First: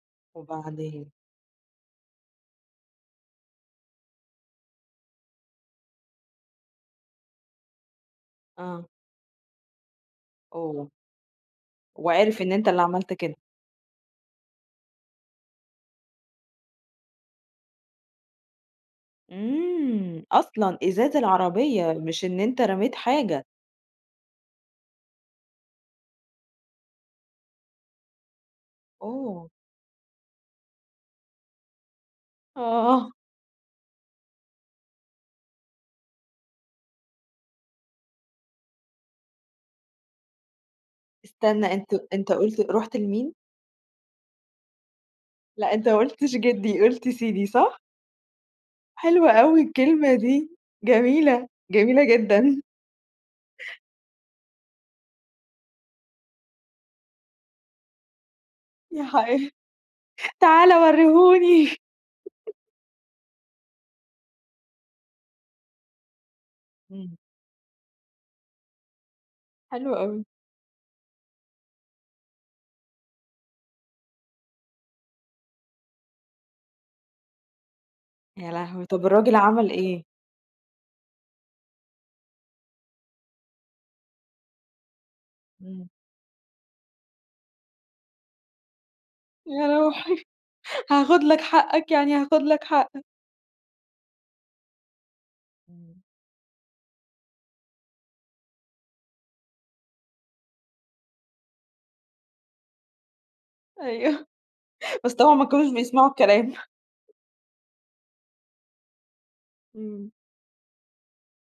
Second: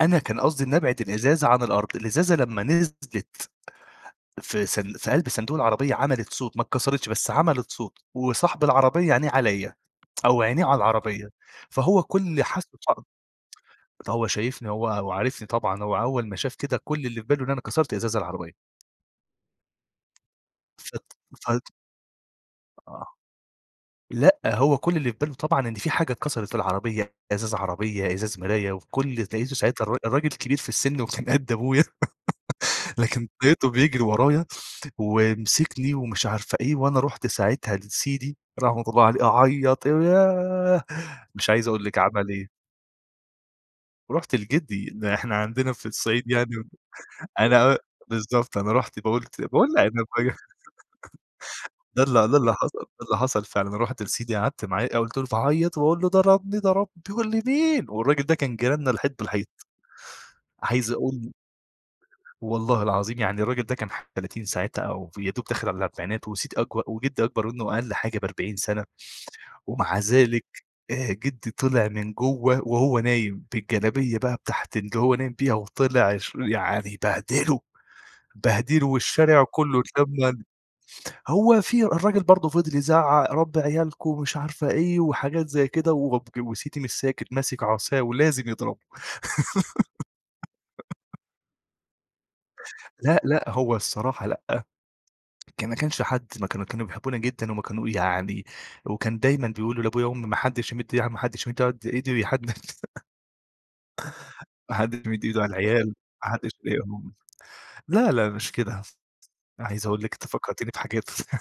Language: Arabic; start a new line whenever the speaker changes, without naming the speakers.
أنا كان قصدي إن ابعد
وبعدين؟
الإزازة عن الأرض، الإزازة لمّا نزلِت في صن في قلب صندوق العربية عملت صوت، ما اتكسرتش، بس عملت صوت وصاحب
آه.
العربية عينيه عليَّ أو عينيه على
أوه!
العربية، فهو
وعِرِف
كل
إن
حس
أنت اللي
[unintelligible]
عملت كده.
فهو شايفني، هو هو عارفني طبعًا، هو أول ما شاف كده، كل اللي في باله إن أنا كسرت إزاز العربية.
إمم! أصلًا،
فت
إزاز
فت
العربية، مش إن أنت رميت
آه.
حاجة.
لأ، هو كل اللي في باله طبعًا إن في حاجة اتكسرت في العربية، إزاز عربية، إزاز مراية وفي كل اللي
أوه!
لقيته ساعتها الرا الراجل كبير في السن وكان قد أبويا
آه.
لكن لقيته بيجري ورايا ومسكني ومش عارفة إيه، وأنا رُحت ساعتها لسيدي- رحمة الله عليه- أعيّط، وياه! مش
استنى،
عايز أقول
أنت
لِك عمل
أنت
إيه.
قُلت رُحت لمين؟
رُحت لجدّي، إن إحنا عندنا
لأ،
في
أنت ما
الصعيد
قُلتش
يعني
جدّي، قُلت سيدي
أنا
صح؟
بالضبط، أنا رُحت با
حلوة
قُلت
أوي
باقول لأ، أنا
الكلمة
بي
دي، جميلة،
ده
جميلة
ال ده
جدًا.
اللي حصَل، ده اللي حصَل فعلًا. رُحت لسيدي، قعَدت معاه، آآ، وفضلت أعيّط، وأقول له: "ضربني، ضربني" يقول لي: "مين؟" والراجل ده كان جيراننا
يا
الحيط بالحيط.
حيا تعالَ
عايز أقول لِك
ورّيهوني.
والله العظيم، يعني الراجل ده كان ح 30 ساعتها أو يادوب داخل على الأربعينات وسيدي أكبر
إمم.
وجدّي أكبر منه أقل حاجة ب40 سَنة،
حلو
ومع
أوي.
ذلك، آآ جدّي طَلَع من جوّه، وهو نايم بالجلابية بقى بتاعت الجو اللي هو نايم بيها وطَلَع شو يعني بهدله،
يا لهوي!
بهدله،
طَب الراجل
والشارع
عمل
كلّه
إيه؟
اتلم إن هو في الراجل برضه فَضَل يزعّق، "ربّي عيالكم" ومش عارفة إيه، وحاجات زي
إمم.
كده وبج وسيدي مش ساكت، ماسِك عصاية ولازم يضربه.
يا روحي. هاخد لك حقك، يعني هاخد لك حقك.
لأ، لأ، هو الصراحة لأ، كان ما
إمم.
كانش حد ما كانوا كانوا بيحبونا جدًا، هم كانوا يعني وكان دايمًا بيقولوا لأبويا وأمي: "ما حدّش يمد إي يع ما حدّش يمد على قد إيده ي حد"
أيوَه،
"ما حدّش
بس
يمد
طبعًا
إيده
ما
على
كانوش
العيال،
بيسمعوا
ما حّدش
الكلام.
يضايقهم." لا، لا مش كده، أنا عايز أقول
إمم.
لِك أنتِ فكّرتيني بحاجات